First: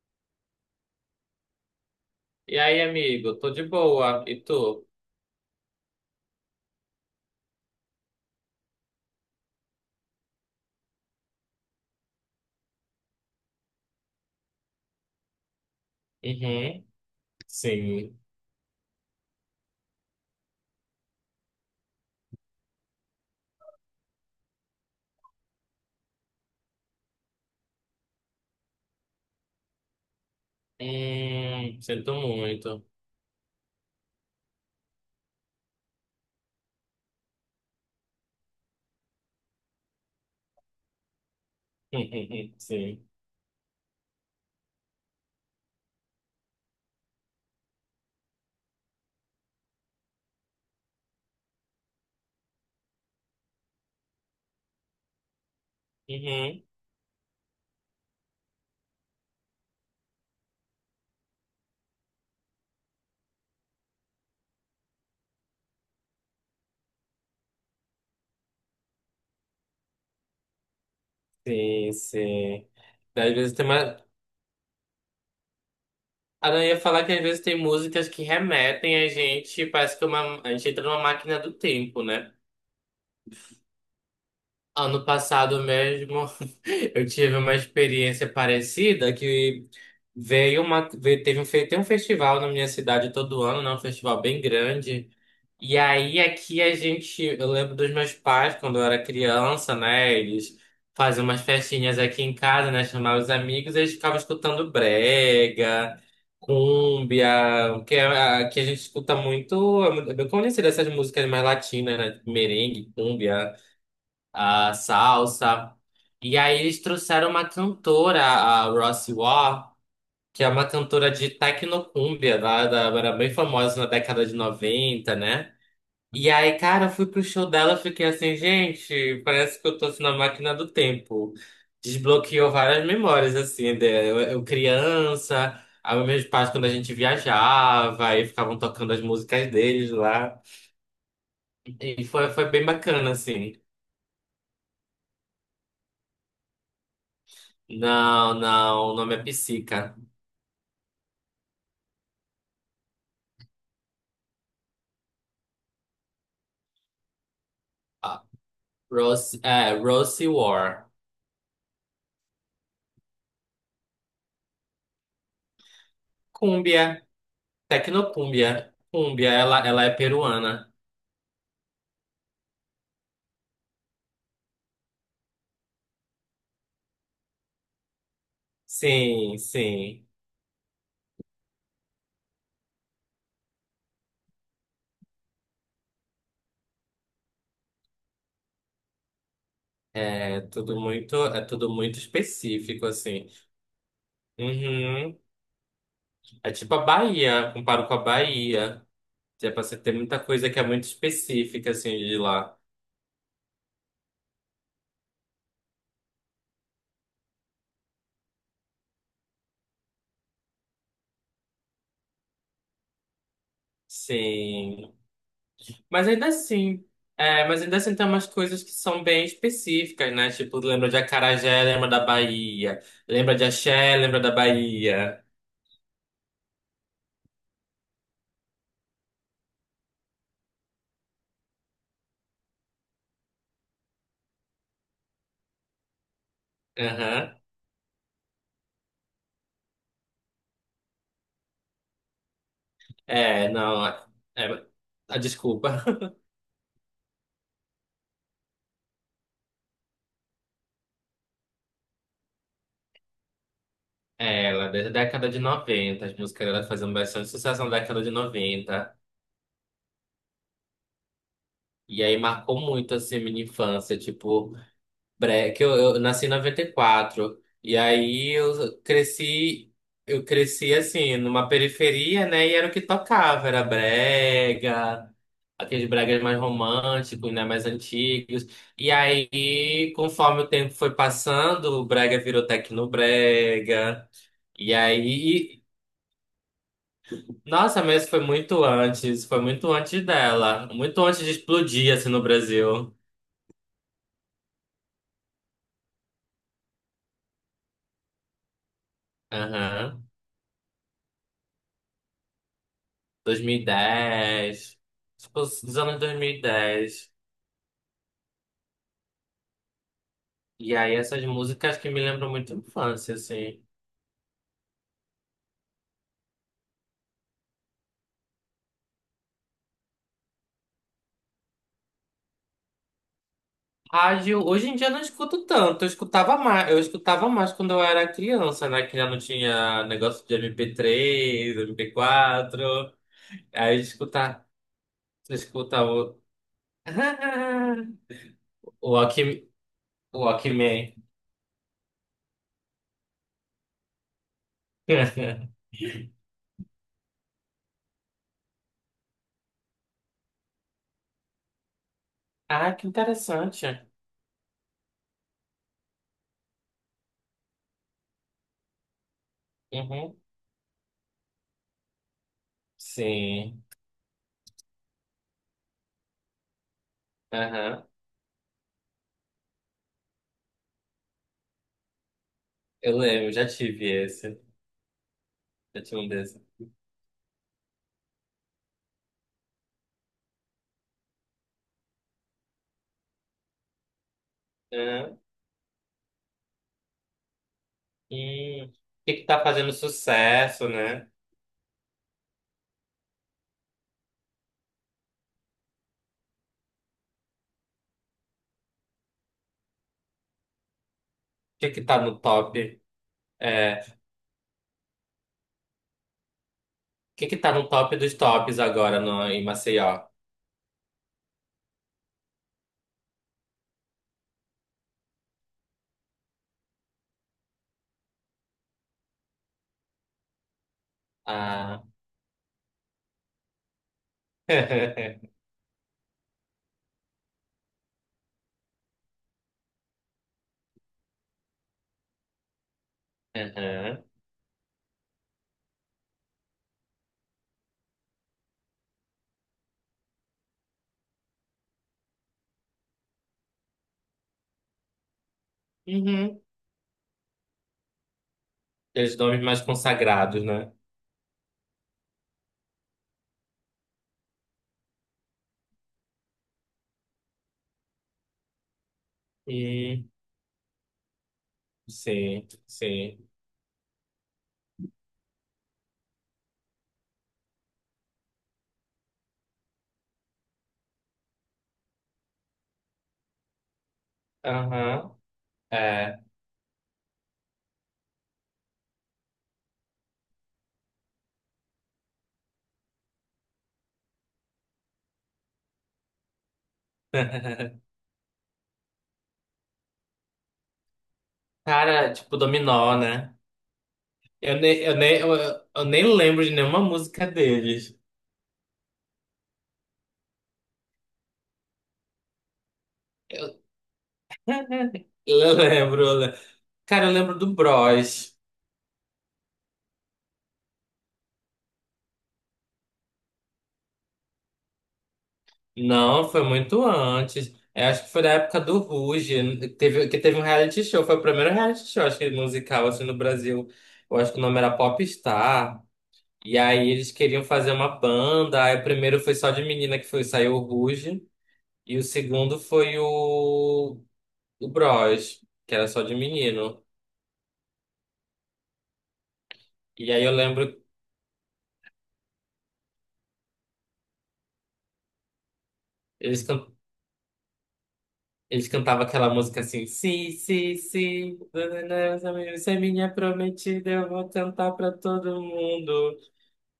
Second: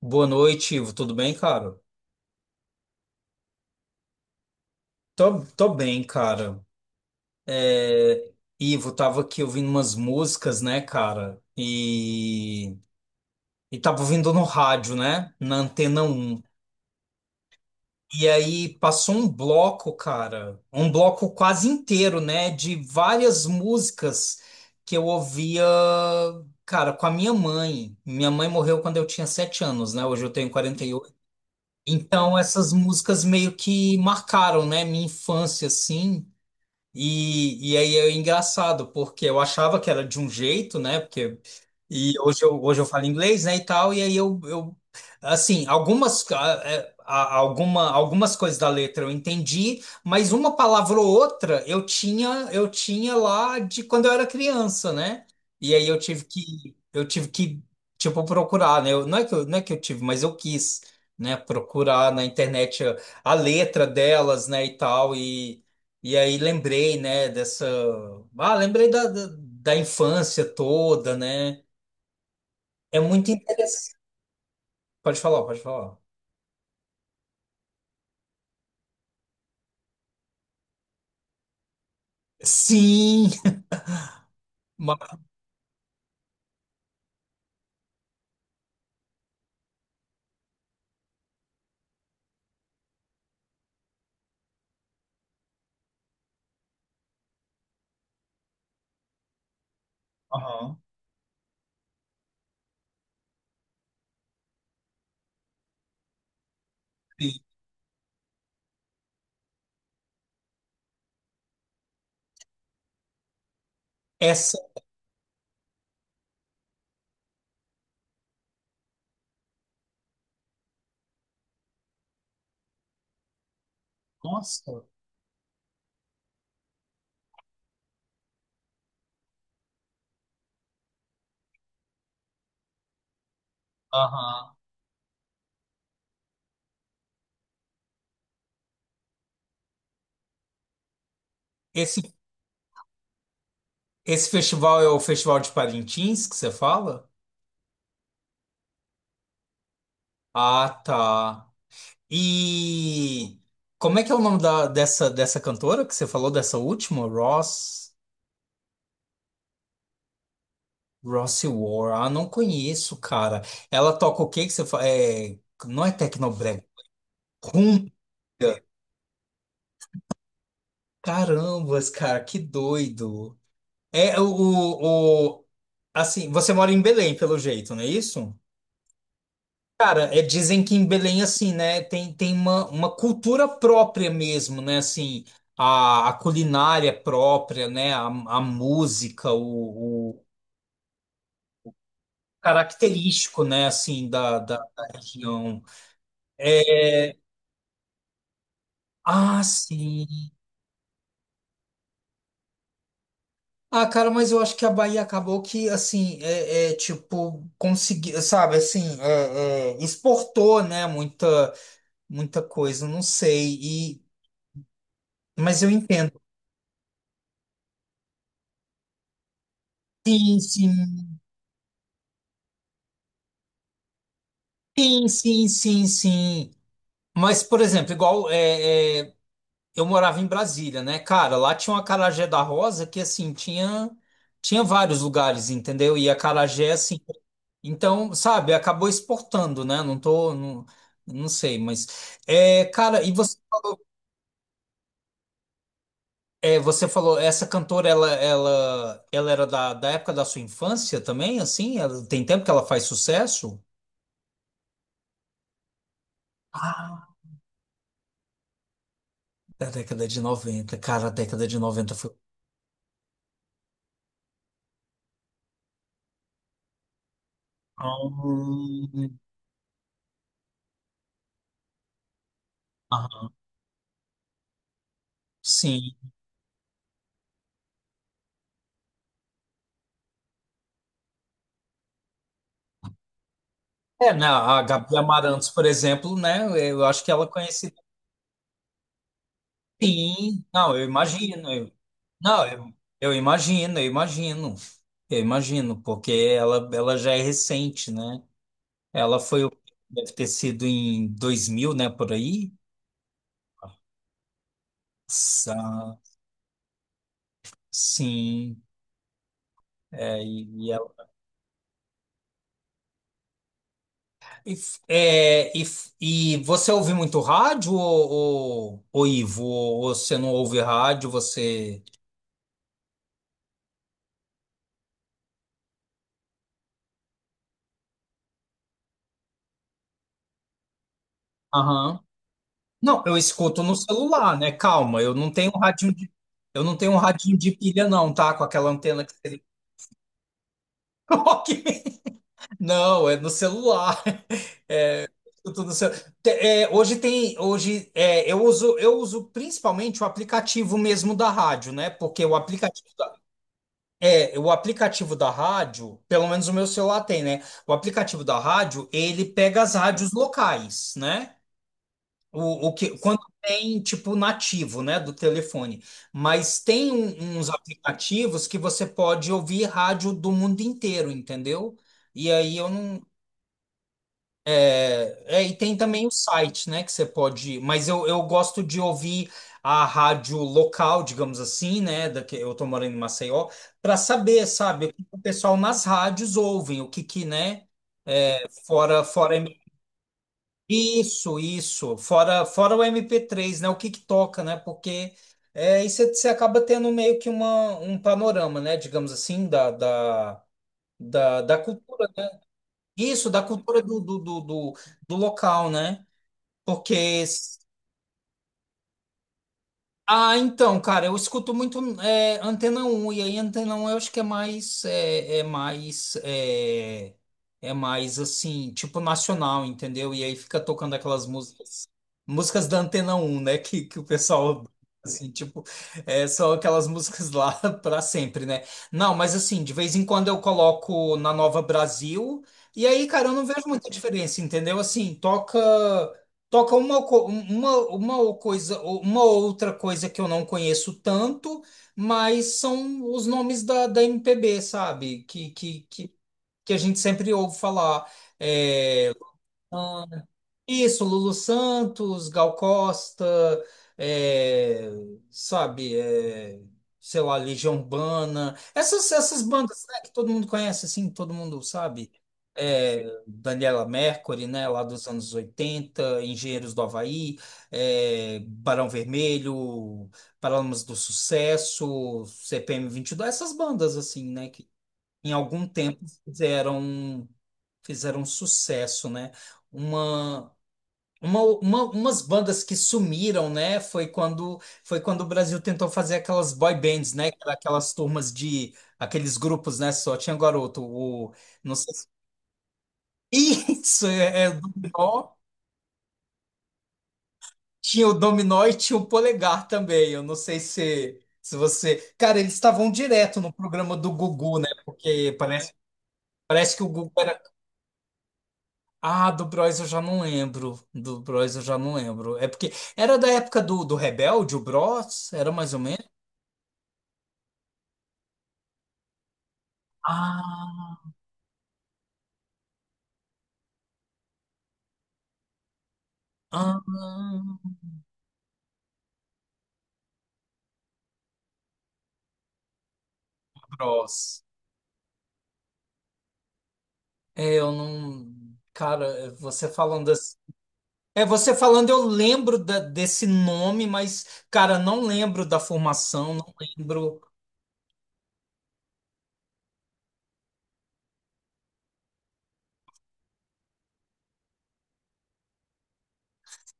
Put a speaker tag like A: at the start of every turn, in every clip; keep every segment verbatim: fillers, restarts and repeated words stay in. A: Boa noite, Ivo. Tudo bem, cara?
B: E aí, amigo? Tô de boa. E tu?
A: Tô, tô bem, cara. É, Ivo, tava aqui ouvindo umas músicas, né, cara? E, e tava ouvindo no rádio, né? Na Antena Um.
B: Uhum. Sim.
A: E aí passou um bloco, cara. Um bloco quase inteiro, né? De várias músicas que eu ouvia, cara, com a minha mãe. Minha mãe morreu quando eu tinha sete anos, né? Hoje eu tenho quarenta e oito.
B: Hum, sinto
A: Então, essas
B: muito.
A: músicas meio que marcaram, né, minha infância, assim. E, e aí é engraçado, porque eu achava que era de um jeito, né? Porque, e hoje eu, hoje eu falo
B: Sim.
A: inglês, né, e tal, e aí eu, eu assim, algumas, ah, é, a- alguma, algumas coisas da letra eu entendi, mas uma palavra ou outra eu tinha, eu tinha lá de quando eu era criança, né? E aí eu tive
B: Uhum.
A: que, eu tive que, tipo, procurar, né? Eu, não é que eu, não é que eu tive, mas eu quis, né? Procurar na internet a, a letra delas, né, e tal, e aí lembrei, né, dessa. Ah, lembrei da, da, da infância toda, né?
B: Sim, sim.
A: É muito
B: Às vezes tem
A: interessante.
B: uma...
A: Pode falar, pode falar.
B: Ah, não, eu ia falar que às vezes tem músicas que remetem a gente, parece que uma... a gente entra numa máquina do tempo, né?
A: Sim! Ma-
B: Ano passado mesmo, eu tive uma experiência parecida que veio uma... veio- Teve um... fe- tem um festival na minha cidade todo ano, né? Um festival bem grande. E aí aqui a gente, Eu lembro dos meus pais quando eu era criança, né? Eles
A: Aham.
B: faziam umas festinhas aqui em casa, né? Chamavam os amigos, eles ficavam escutando brega,
A: Sim.
B: cúmbia, que, é- que a gente escuta muito, é muito- é bem conhecida essas músicas mais latinas, né? Tipo Merengue, cúmbia,
A: Essa.
B: a salsa. E aí eles trouxeram uma cantora, a Rossi Waugh, que é uma cantora de tecnocúmbia, lá da, era bem famosa na década de
A: Nossa!
B: noventa né? E aí, cara, eu fui pro show dela, fiquei assim, gente, parece que eu tô assim, na máquina do tempo. Desbloqueou várias memórias, assim, de- eu, eu
A: Aham.
B: criança, aí meus pais quando a gente viajava, aí ficavam tocando as músicas deles lá.
A: Esse,
B: E foi, foi bem bacana, assim.
A: esse festival é o Festival de Parintins que você fala?
B: Não, não, o nome é Psica.
A: Ah, tá. E como é que é o nome da, dessa, dessa cantora que você falou, dessa última? Ross?
B: Ah, Rose, é, Rose War.
A: Rossi War, ah, não conheço, cara. Ela toca o que que você fala? É, não é Tecnobrega,
B: Cúmbia,
A: cumbia.
B: tecnocúmbia. Cúmbia, ela, ela é peruana.
A: Carambas, cara, que doido. É o, o, o- assim, você mora em Belém, pelo jeito, não é isso?
B: Sim,
A: Cara,
B: sim.
A: é, dizem que em Belém, assim, né, tem, tem uma, uma cultura própria mesmo, né, assim, a, a culinária própria, né, a, a música, o, o
B: É tudo muito, é tudo muito específico, assim.
A: característico, né, assim, da, da da
B: Uhum.
A: região.
B: É tipo a
A: É,
B: Bahia, comparo com a Bahia.
A: Ah,
B: Já pra você ter
A: sim.
B: muita coisa que é muito específica, assim, de lá.
A: Ah, cara, mas eu acho que a Bahia acabou que, assim, é, é, tipo, conseguiu, sabe, assim, é, é, exportou, né, muita, muita coisa, não sei, e,
B: Sim.
A: mas eu
B: Mas
A: entendo.
B: ainda assim, é, mas ainda assim tem umas coisas que são bem específicas, né?
A: Sim,
B: Tipo, lembra de
A: sim,
B: acarajé, lembra da Bahia. Lembra de axé, lembra da
A: sim,
B: Bahia.
A: sim, sim, sim. Mas, por exemplo, igual, é. é, eu morava em Brasília, né? Cara, lá tinha uma acarajé da Rosa que, assim, tinha, tinha vários lugares, entendeu? E acarajé, assim.
B: Aham.
A: Então, sabe, acabou exportando, né? Não tô. Não, não sei, mas. É, cara, e você
B: É,
A: falou,
B: não. É, ah, desculpa.
A: é, você falou, essa cantora, ela, ela, ela era da, da época da sua infância também, assim? Ela- tem tempo que ela faz sucesso?
B: É, ela, desde a década de noventa as músicas dela faziam
A: Ah,
B: bastante sucesso na década de noventa.
A: da década de noventa. Cara, a década de noventa
B: E
A: foi.
B: aí marcou muito assim a minha infância, tipo, bre- que eu, eu nasci em noventa e quatro. E quatro. E
A: Ah,
B: aí eu cresci, eu cresci assim, numa periferia, né? E era o que
A: aham.
B: tocava, era brega, aqueles
A: Sim.
B: bregas mais românticos, né? Mais antigos. E aí, conforme o tempo foi passando, o brega virou tecnobrega.
A: É, né, a
B: E
A: Gabi Amarantos,
B: aí,
A: por exemplo, né? Eu acho que ela é conhecida.
B: nossa, mas foi muito antes, foi muito antes
A: Sim,
B: dela,
A: não, eu
B: muito antes de
A: imagino. Eu-
B: explodir assim no
A: não, eu,
B: Brasil.
A: eu imagino, eu imagino. Eu imagino, porque ela, ela já é recente, né? Ela foi, o-
B: Aham.
A: deve ter sido em dois mil, né, por aí?
B: dois mil e dez, tipo, os
A: Sa-
B: anos dois mil e dez.
A: Sim. É,
B: E dez.
A: e, e,
B: E aí
A: ela-
B: essas músicas que me lembram muito a infância, assim.
A: e f- é, e f- e você ouve muito rádio, ou, ou, ou Ivo? Ou você não ouve rádio, você.
B: Rádio, hoje em dia eu não escuto tanto, eu escutava mais, eu escutava mais quando eu era criança, né? Que já não tinha negócio de M P três, M P quatro.
A: Não, eu escuto no
B: Aí
A: celular,
B: escutar,
A: né? Calma, eu não tenho um
B: escutar
A: radinho de,
B: o
A: eu não tenho um radinho de pilha, não, tá? Com aquela
B: o
A: antena que seria.
B: Walkman. o Walkman.
A: Ok. Não, é no celular. É, eu escuto no celu- Te- é, hoje tem, hoje é, eu uso, eu uso principalmente o aplicativo mesmo da rádio, né? Porque o
B: Ah, que
A: aplicativo da-
B: interessante.
A: é, o aplicativo da rádio, pelo menos o meu celular tem, né? O aplicativo da rádio, ele pega as rádios
B: Uhum.
A: locais, né? O, o que, quando
B: Sim.
A: tem, tipo, nativo, né, do telefone. Mas tem um- uns
B: Aham.
A: aplicativos que você pode ouvir rádio do mundo inteiro, entendeu? E aí eu
B: Eu
A: não.
B: lembro, já tive esse.
A: É, e tem
B: Já tive
A: também
B: um
A: o
B: desses.
A: site, né, que você pode. Mas eu, eu gosto de ouvir a rádio local, digamos assim, né, da que eu tô morando em Maceió, para saber, sabe, o que o pessoal nas rádios ouvem, o que que, né,
B: Hum, o
A: fora,
B: que que tá
A: fora
B: fazendo sucesso, né? O
A: isso, isso. Fora, fora o M P três né? O que que toca, né? Porque é, aí você você acaba tendo meio que uma, um panorama, né? Digamos assim, da, da, da, da
B: que que tá
A: cultura.
B: no
A: Né?
B: top?
A: Isso, da
B: É,
A: cultura
B: o
A: do, do, do, do, do local, né? Porque
B: que que tá no top dos tops agora no, em Maceió?
A: ah, então, cara, eu escuto muito é, Antena Um e aí Antena Um eu acho que é mais, é, é mais, é, é mais assim, tipo nacional, entendeu? E aí fica tocando aquelas
B: Ah.
A: músicas, músicas da Antena Um, né? Que, que o pessoal, assim, tipo, é, são aquelas músicas lá pra sempre, né? Não, mas assim, de vez em quando eu coloco na Nova Brasil, e aí, cara, eu não vejo muita
B: Aham.
A: diferença, entendeu? Assim, toca. Toca uma, co- uma, uma ou coisa, uma outra coisa que eu não conheço tanto, mas são os nomes da, da M P B, sabe? Que, que, que,
B: Uhum.
A: que a gente sempre ouve falar. É,
B: Aqueles nomes mais consagrados, né?
A: isso, Lulu Santos, Gal Costa, é, sabe, é, sei lá, Legião Urbana, essas, essas bandas, né,
B: Hum,
A: que todo mundo conhece, assim, todo mundo sabe.
B: sim,
A: É,
B: sim.
A: Daniela Mercury, né, lá dos anos oitenta Engenheiros do Havaí, é, Barão Vermelho, Paralamas do Sucesso, C P M dois essas bandas, assim, né, que
B: Aham.
A: em algum tempo
B: É.
A: fizeram, fizeram sucesso, né? Uma. Uma, uma- umas bandas que sumiram, né? Foi quando foi quando o Brasil tentou fazer aquelas boy bands, né? Que era aquelas turmas de aqueles grupos, né? Só tinha garoto, o não sei se...
B: Cara, tipo Dominó, né?
A: Isso é, é o
B: Eu nem, eu nem, eu,
A: Dominó.
B: eu nem lembro de nenhuma música deles.
A: Tinha o Dominó e tinha o Polegar também. Eu não sei se se você, cara, eles estavam direto no
B: Eu,
A: programa do Gugu, né? Porque
B: eu
A: parece
B: lembro, eu lembro.
A: parece que o
B: Cara,
A: Gugu
B: eu lembro
A: era
B: do Bros.
A: ah, do Bros eu já não lembro. Do Bros eu já não lembro. É porque era da época do, do Rebelde, o Bros, era mais ou menos
B: Não, foi muito antes. Eu acho que foi da época do Ruge, que teve, que teve um reality
A: ah,
B: show. Foi o primeiro reality show, acho que musical, assim, no Brasil. Eu acho que o nome era Popstar. E
A: ah,
B: aí eles queriam fazer uma banda. Aí o primeiro foi só de menina que foi, saiu o Ruge. E o segundo foi o,
A: Bros.
B: o Bros, que era só de menino.
A: É, eu não. Cara, é, você falando
B: E aí eu
A: assim.
B: lembro,
A: É, você falando, eu lembro da- desse nome, mas, cara, não lembro da formação,
B: eles,
A: não
B: can,
A: lembro.
B: eles cantavam aquela música assim, sim, sim, sim, você é minha prometida, eu vou cantar pra todo mundo.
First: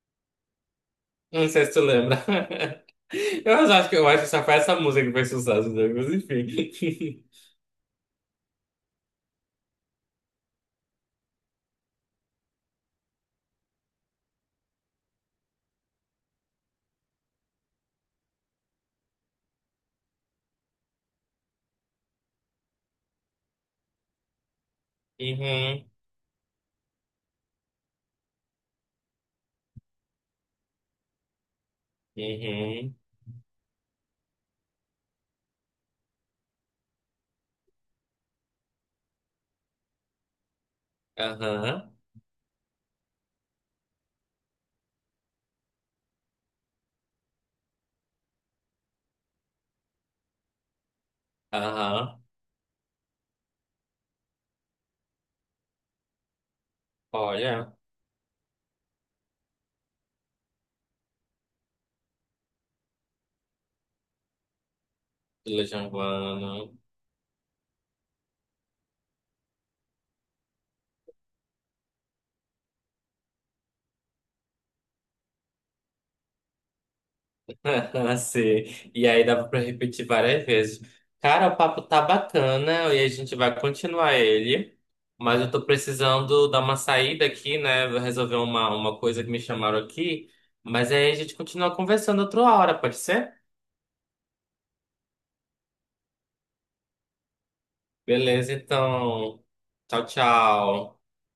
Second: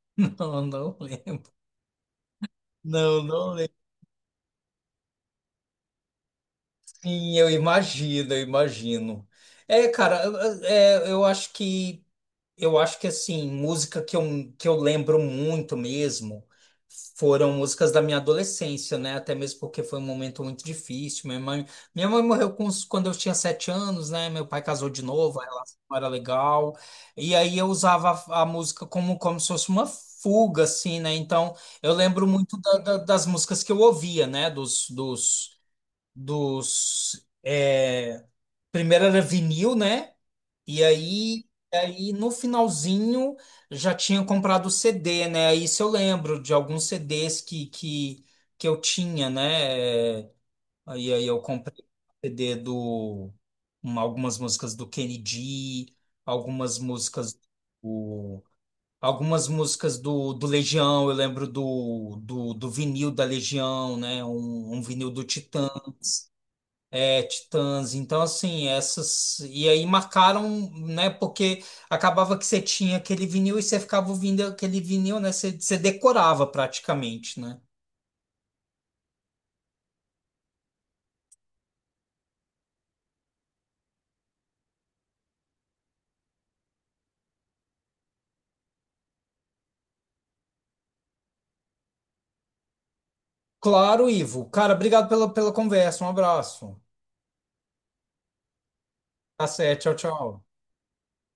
A: Não, não
B: Não
A: lembro.
B: sei se tu lembra.
A: Não, não
B: Eu
A: lembro.
B: acho que eu acho que só foi essa música que fez sucesso, né? mas enfim.
A: Sim, eu imagino, eu imagino. É, cara, eu- é, eu acho que. Eu acho que assim, música que eu, que eu lembro muito mesmo foram músicas da minha adolescência, né? Até mesmo porque foi um momento muito difícil. Minha mãe, minha mãe morreu com uns- quando eu tinha sete anos, né? Meu pai casou de novo, a relação
B: Uhum,
A: não era legal. E aí eu usava a, a música como, como se fosse uma fuga, assim, né? Então eu lembro muito da-
B: uhum,
A: da- das músicas que eu ouvia, né? Dos, dos, dos, é, primeiro era vinil, né? E aí,
B: aham,
A: aí no finalzinho já tinha comprado o C D, né? Aí isso eu lembro de alguns C Ds que, que, que eu tinha, né? É, Aí, aí eu comprei o
B: aham.
A: C D do uma- algumas músicas do Kennedy, algumas músicas
B: Olha,
A: do, algumas músicas do, do Legião, eu lembro do, do, do vinil da Legião, né? Um, um vinil do Titã.
B: Legião Urbana.
A: É, Titãs. Então, assim, essas. E aí marcaram, né? Porque acabava que você tinha aquele vinil e você ficava ouvindo aquele vinil, né? Você, você decorava praticamente, né?
B: Sim. E aí dava pra repetir várias vezes. Cara, o papo tá bacana e a gente vai continuar ele. Mas eu tô precisando dar uma saída aqui, né? Vou resolver uma, uma coisa que me chamaram aqui. Mas aí a gente continua conversando outra hora, pode ser?
A: Claro, Ivo. Cara, obrigado pela, pela conversa. Um abraço.
B: Beleza, então.
A: Tá certo. Tchau,
B: Tchau,
A: tchau.
B: tchau.